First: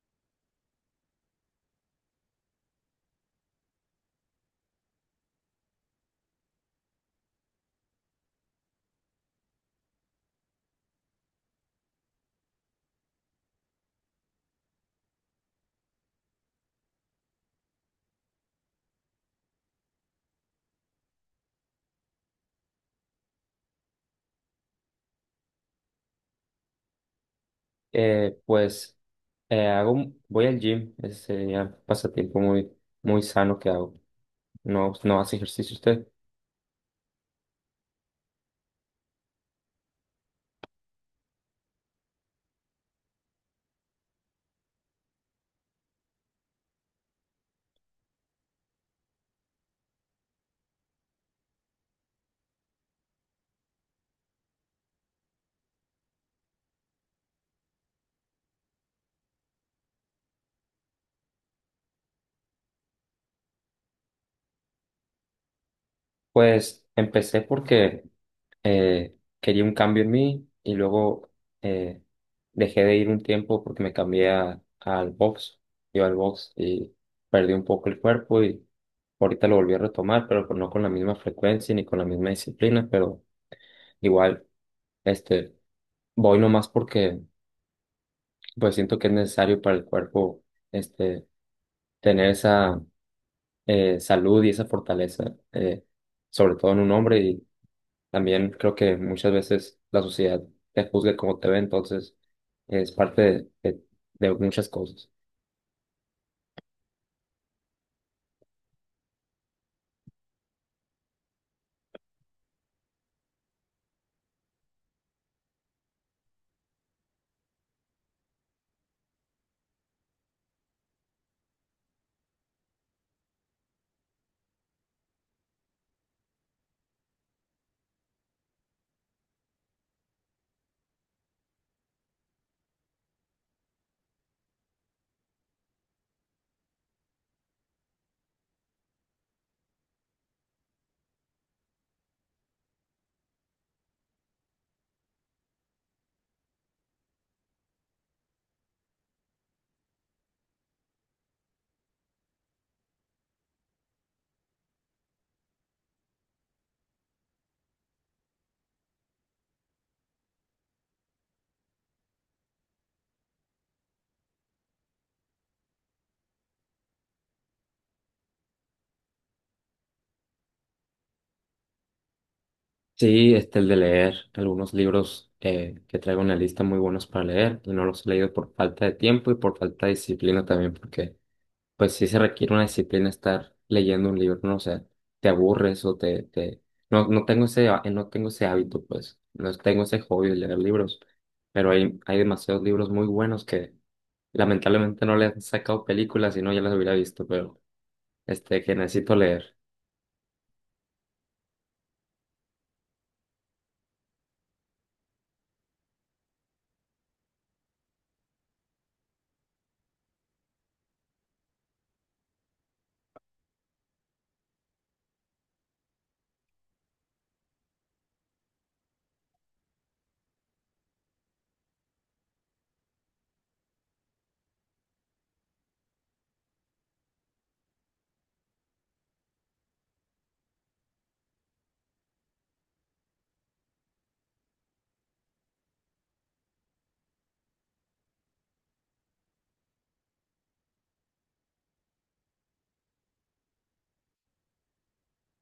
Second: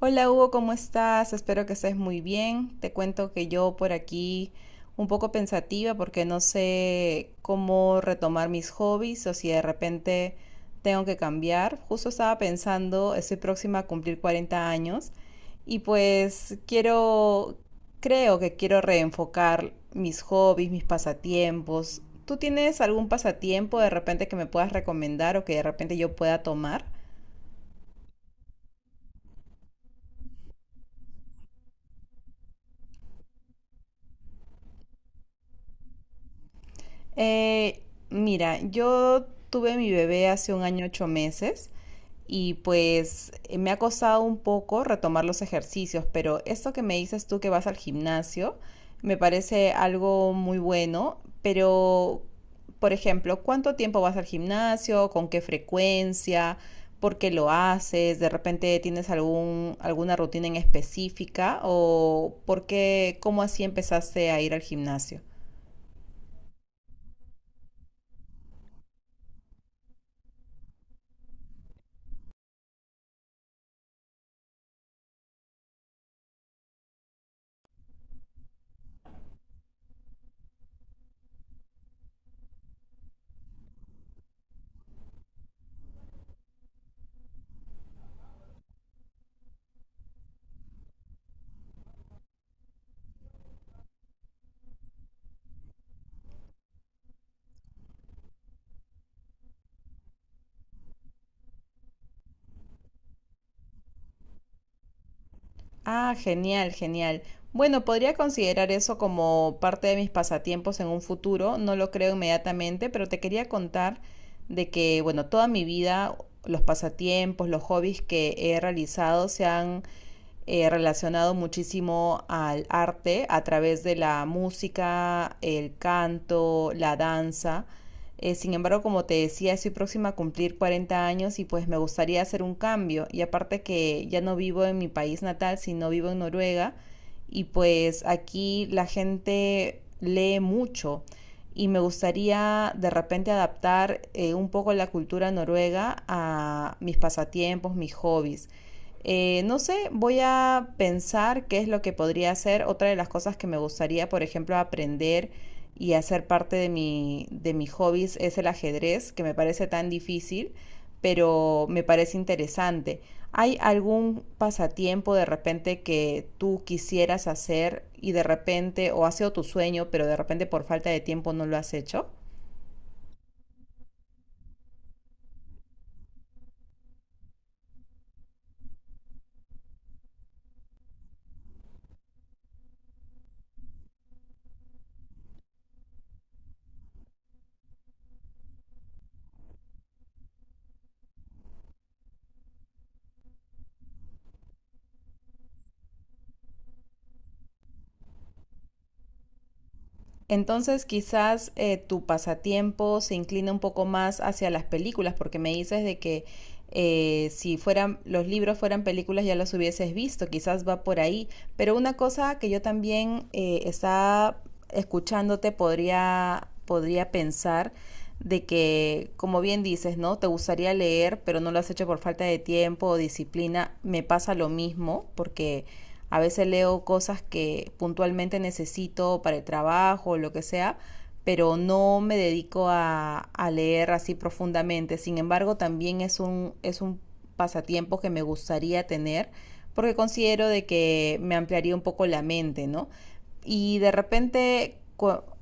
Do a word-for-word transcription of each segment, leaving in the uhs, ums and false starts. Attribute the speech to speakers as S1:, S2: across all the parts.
S1: Hola Hugo, ¿cómo estás? Espero que estés muy bien. Te cuento que yo por aquí un poco pensativa porque no sé cómo retomar mis hobbies o si de repente tengo que cambiar. Justo estaba pensando, estoy próxima a cumplir cuarenta años y pues quiero, creo que quiero reenfocar mis hobbies, mis pasatiempos. ¿Tú tienes algún pasatiempo de repente que me puedas recomendar o que de repente yo pueda tomar?
S2: Eh, pues eh, hago, un- voy al gym, ese ya pasatiempo muy, muy sano que hago. No, no hace ejercicio usted.
S1: Eh, mira, yo tuve mi bebé hace un año ocho meses y pues eh, me ha costado un poco retomar los ejercicios, pero esto que me dices tú que vas al gimnasio me parece algo muy bueno, pero por ejemplo, ¿cuánto tiempo vas al gimnasio? ¿Con qué frecuencia? ¿Por qué lo haces? ¿De repente tienes algún, alguna rutina en específica? ¿O por qué, cómo así empezaste a ir al gimnasio?
S2: Pues empecé porque eh, quería un cambio en mí y luego eh, dejé de ir un tiempo porque me cambié a- al box. Yo al box y perdí un poco el cuerpo y ahorita lo volví a retomar, pero pues no con la misma frecuencia ni con la misma disciplina, pero igual, este, voy nomás porque pues siento que es necesario para el cuerpo este, tener esa eh, salud y esa fortaleza, eh, sobre todo en un hombre y también creo que muchas veces la sociedad te juzga como te ve, entonces es parte de, de- de muchas cosas.
S1: Ah, genial, genial. Bueno, podría considerar eso como parte de mis pasatiempos en un futuro, no lo creo inmediatamente, pero te quería contar de que, bueno, toda mi vida los pasatiempos, los hobbies que he realizado se han eh, relacionado muchísimo al arte a través de la música, el canto, la danza. Eh, sin embargo, como te decía, estoy próxima a cumplir cuarenta años y pues me gustaría hacer un cambio. Y aparte que ya no vivo en mi país natal, sino vivo en Noruega. Y pues aquí la gente lee mucho y me gustaría de repente adaptar eh, un poco la cultura noruega a mis pasatiempos, mis hobbies. Eh, no sé, voy a pensar qué es lo que podría hacer. Otra de las cosas que me gustaría, por ejemplo, aprender y hacer parte de mi, de mis hobbies es el ajedrez, que me parece tan difícil, pero me parece interesante. ¿Hay algún pasatiempo de repente que tú quisieras hacer y de repente, o ha sido tu sueño, pero de repente por falta de tiempo no lo has hecho?
S2: Sí, este, el de leer algunos libros eh, que traigo en la lista muy buenos para leer y no los he leído por falta de tiempo y por falta de disciplina también porque pues sí se requiere una disciplina estar leyendo un libro, no sé, te aburres o te, te... No, no tengo ese, há- no tengo ese hábito, pues, no tengo ese hobby de leer libros, pero hay, hay demasiados libros muy buenos que lamentablemente no le han sacado películas y no ya las hubiera visto, pero este, que necesito leer.
S1: Entonces, quizás eh, tu pasatiempo se inclina un poco más hacia las películas, porque me dices de que eh, si fueran los libros fueran películas ya los hubieses visto, quizás va por ahí. Pero una cosa que yo también eh, estaba escuchándote podría, podría pensar de que, como bien dices, ¿no? Te gustaría leer, pero no lo has hecho por falta de tiempo o disciplina. Me pasa lo mismo, porque a veces leo cosas que puntualmente necesito para el trabajo o lo que sea, pero no me dedico a, a leer así profundamente. Sin embargo, también es un, es un pasatiempo que me gustaría tener porque considero de que me ampliaría un poco la mente, ¿no? Y de repente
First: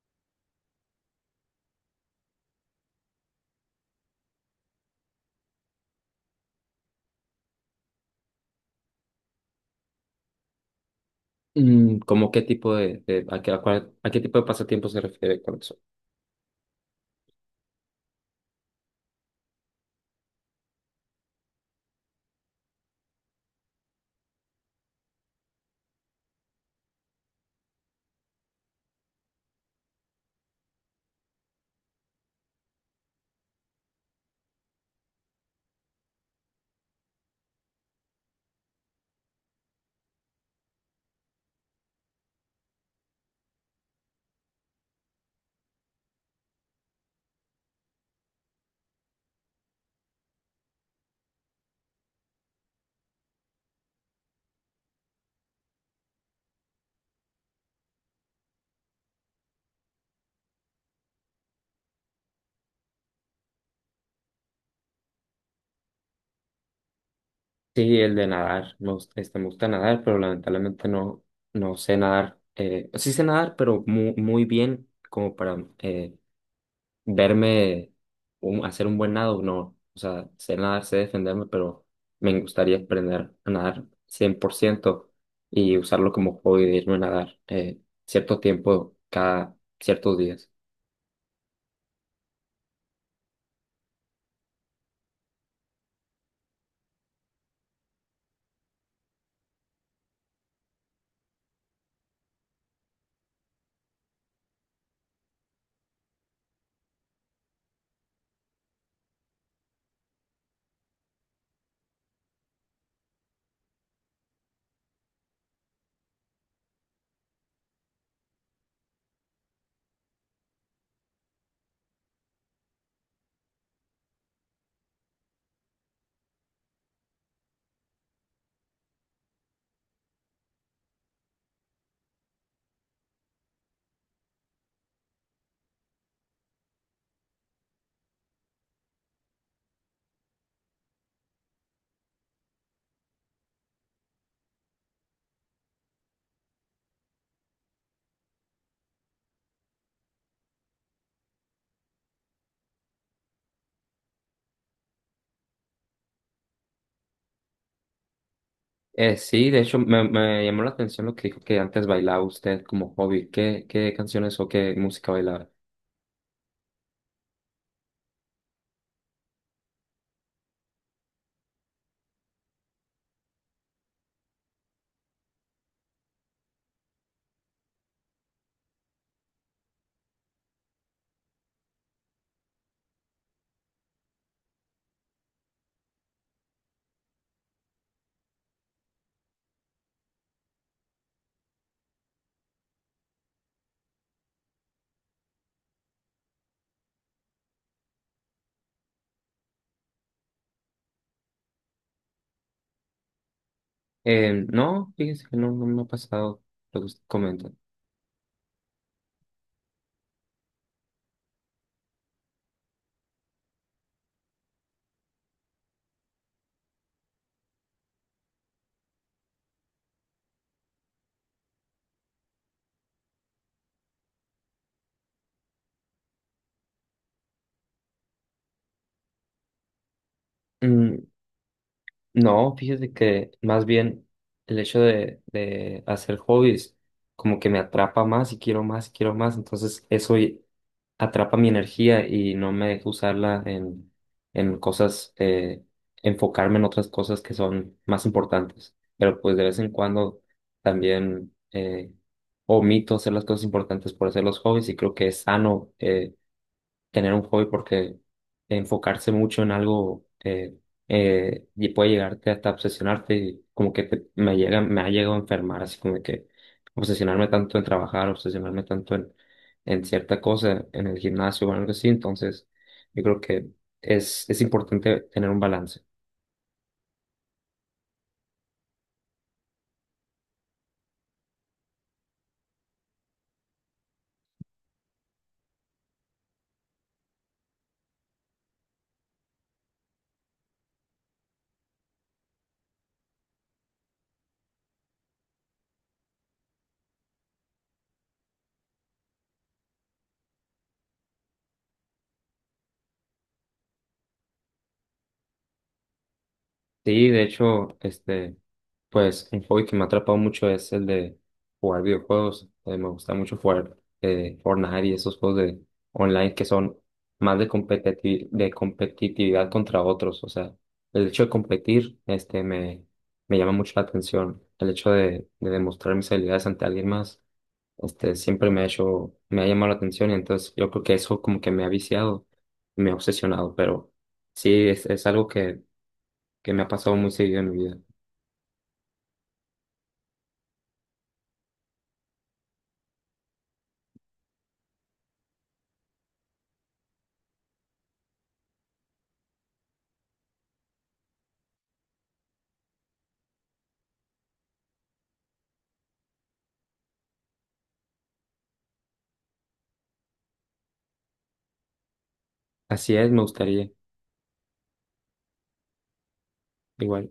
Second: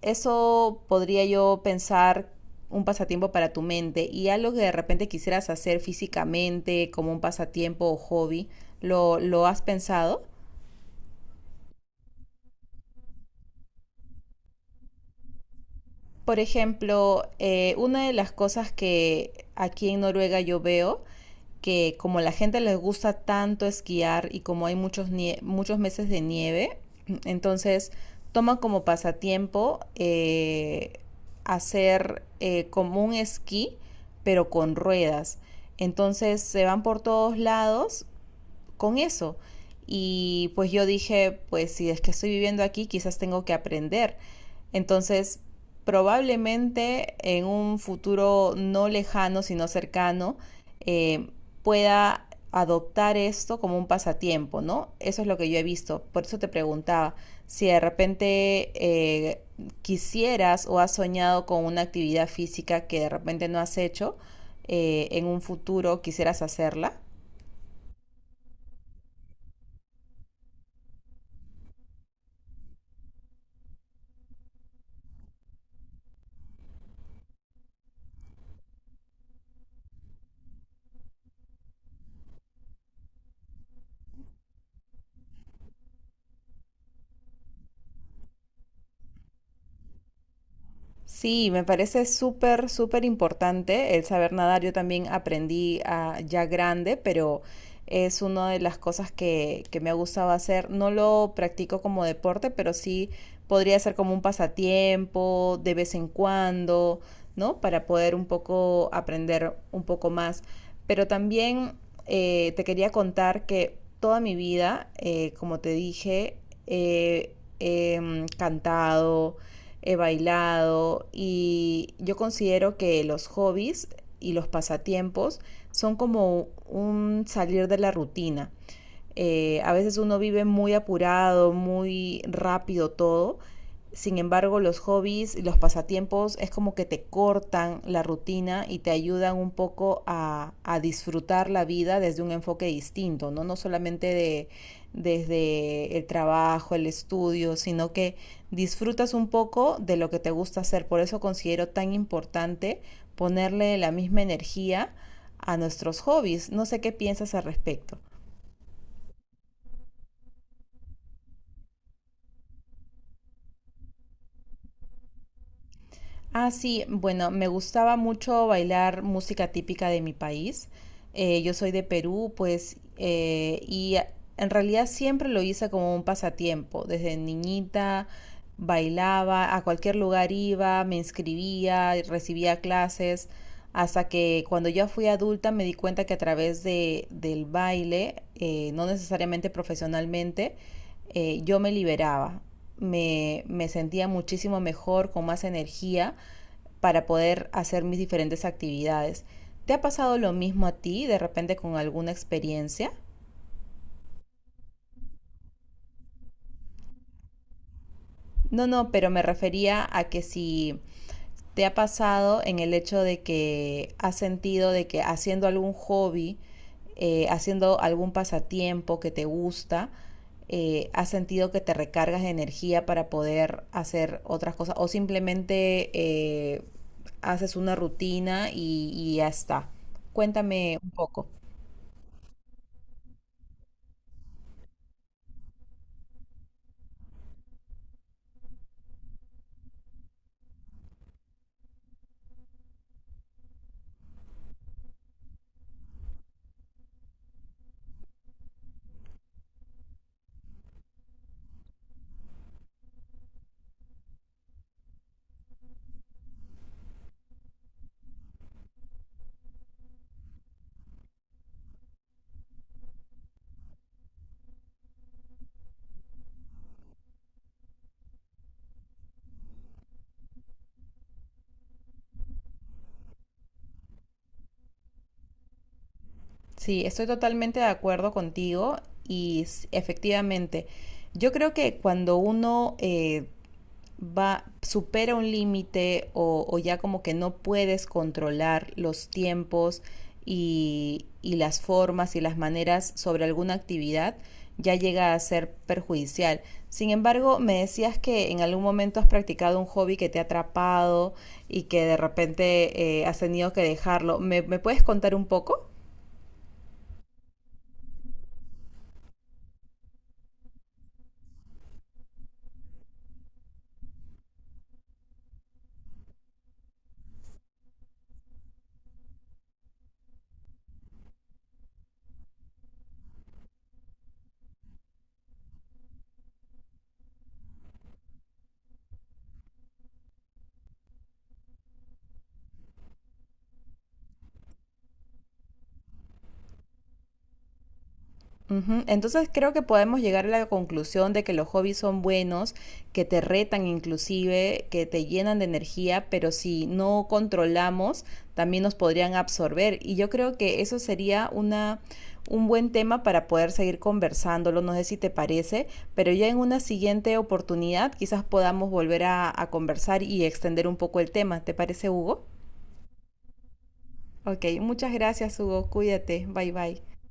S1: eso podría yo pensar un pasatiempo para tu mente y algo que de repente quisieras hacer físicamente como un pasatiempo o hobby, ¿lo, lo has pensado?
S2: Mm, ¿cómo qué tipo de, de- a qué, a cuál- a qué tipo de pasatiempo se refiere con eso?
S1: Por ejemplo, eh, una de las cosas que aquí en Noruega yo veo, que como la gente les gusta tanto esquiar y como hay muchos, nie- muchos meses de nieve, entonces toman como pasatiempo eh, hacer eh, como un esquí, pero con ruedas. Entonces se van por todos lados con eso. Y pues yo dije, pues si es que estoy viviendo aquí, quizás tengo que aprender. Entonces, probablemente en un futuro no lejano, sino cercano, eh, pueda adoptar esto como un pasatiempo, ¿no? Eso es lo que yo he visto. Por eso te preguntaba si de repente eh, quisieras o has soñado con una actividad física que de repente no has hecho, eh, en un futuro quisieras hacerla.
S2: Sí, el de nadar. Me gusta, este, me gusta nadar, pero lamentablemente no, no sé nadar. Eh, sí sé nadar, pero muy, muy bien como para eh, verme un- hacer un buen nado. No, o sea, sé nadar, sé defenderme, pero me gustaría aprender a nadar cien por ciento y usarlo como hobby de irme a nadar eh, cierto tiempo cada ciertos días.
S1: Sí, me parece súper, súper importante el saber nadar. Yo también aprendí ah, ya grande, pero es una de las cosas que, que me ha gustado hacer. No lo practico como deporte, pero sí podría ser como un pasatiempo de vez en cuando, ¿no? Para poder un poco aprender un poco más. Pero también eh, te quería contar que toda mi vida, eh, como te dije, he he, mm, cantado, he bailado y yo considero que los hobbies y los pasatiempos son como un salir de la rutina. Eh, a veces uno vive muy apurado, muy rápido todo. Sin embargo, los hobbies y los pasatiempos es como que te cortan la rutina y te ayudan un poco a, a disfrutar la vida desde un enfoque distinto, ¿no? No solamente de, desde el trabajo, el estudio, sino que disfrutas un poco de lo que te gusta hacer. Por eso considero tan importante ponerle la misma energía a nuestros hobbies. No sé qué piensas al respecto.
S2: Eh, sí, de hecho me, me llamó la atención lo que dijo que antes bailaba usted como hobby. ¿Qué, qué canciones o qué música bailaba?
S1: Ah, sí, bueno, me gustaba mucho bailar música típica de mi país. Eh, yo soy de Perú, pues, eh, y a- en realidad siempre lo hice como un pasatiempo. Desde niñita bailaba, a cualquier lugar iba, me inscribía, recibía clases, hasta que cuando ya fui adulta me di cuenta que a través de, del baile, eh, no necesariamente profesionalmente, eh, yo me liberaba. Me, me sentía muchísimo mejor, con más energía para poder hacer mis diferentes actividades. ¿Te ha pasado lo mismo a ti de repente con alguna experiencia?
S2: Eh, no, fíjese que no, no me ha pasado lo que usted comenta.
S1: No, no, pero me refería a que si te ha pasado en el hecho de que has sentido de que haciendo algún hobby, eh, haciendo algún pasatiempo que te gusta, eh, has sentido que te recargas de energía para poder hacer otras cosas o simplemente eh, haces una rutina y, y ya está. Cuéntame un
S2: Mm,
S1: poco.
S2: no, fíjese que más bien el hecho de, de hacer hobbies como que me atrapa más y quiero más y quiero más, entonces eso y- atrapa mi energía y no me deja usarla en, en cosas, eh, enfocarme en otras cosas que son más importantes, pero pues de vez en cuando también eh, omito hacer las cosas importantes por hacer los hobbies y creo que es sano. Eh, tener un hobby porque enfocarse mucho en algo eh, eh, y puede llegarte hasta obsesionarte y como que te- me llega, me ha llegado a enfermar, así como que obsesionarme tanto en trabajar, obsesionarme tanto en, en cierta cosa, en el gimnasio o algo así, entonces yo creo que es, es importante tener un balance.
S1: Sí, estoy totalmente de acuerdo contigo y s- efectivamente, yo creo que cuando uno eh, va, supera un límite o, o ya como que no puedes controlar los tiempos y, y las formas y las maneras sobre alguna actividad, ya llega a ser perjudicial. Sin embargo, me decías que en algún momento has practicado un hobby que te ha atrapado y que de repente eh, has tenido que dejarlo. ¿Me, me puedes contar un poco?
S2: Sí, de hecho, este, pues un hobby que me ha atrapado mucho es el de jugar videojuegos. Eh, me gusta mucho jugar eh, Fortnite y esos juegos de online que son más de competiti- de competitividad contra otros. O sea, el hecho de competir, este, me, me llama mucho la atención. El hecho de, de demostrar mis habilidades ante alguien más, este, siempre me ha hecho, me ha llamado la atención. Y entonces yo creo que eso como que me ha viciado, me ha obsesionado, pero sí, es, es algo que que me ha pasado muy seguido en mi vida.
S1: Ujú. Entonces creo que podemos llegar a la conclusión de que los hobbies son buenos, que te retan inclusive, que te llenan de energía, pero si no controlamos, también nos podrían absorber. Y yo creo que eso sería una, un buen tema para poder seguir conversándolo, no sé si te parece, pero ya en una siguiente oportunidad quizás podamos volver a, a conversar y extender un poco el tema. ¿Te parece, Hugo?
S2: Así es, me gustaría,
S1: Ok, muchas gracias, Hugo. Cuídate. Bye bye.
S2: igual.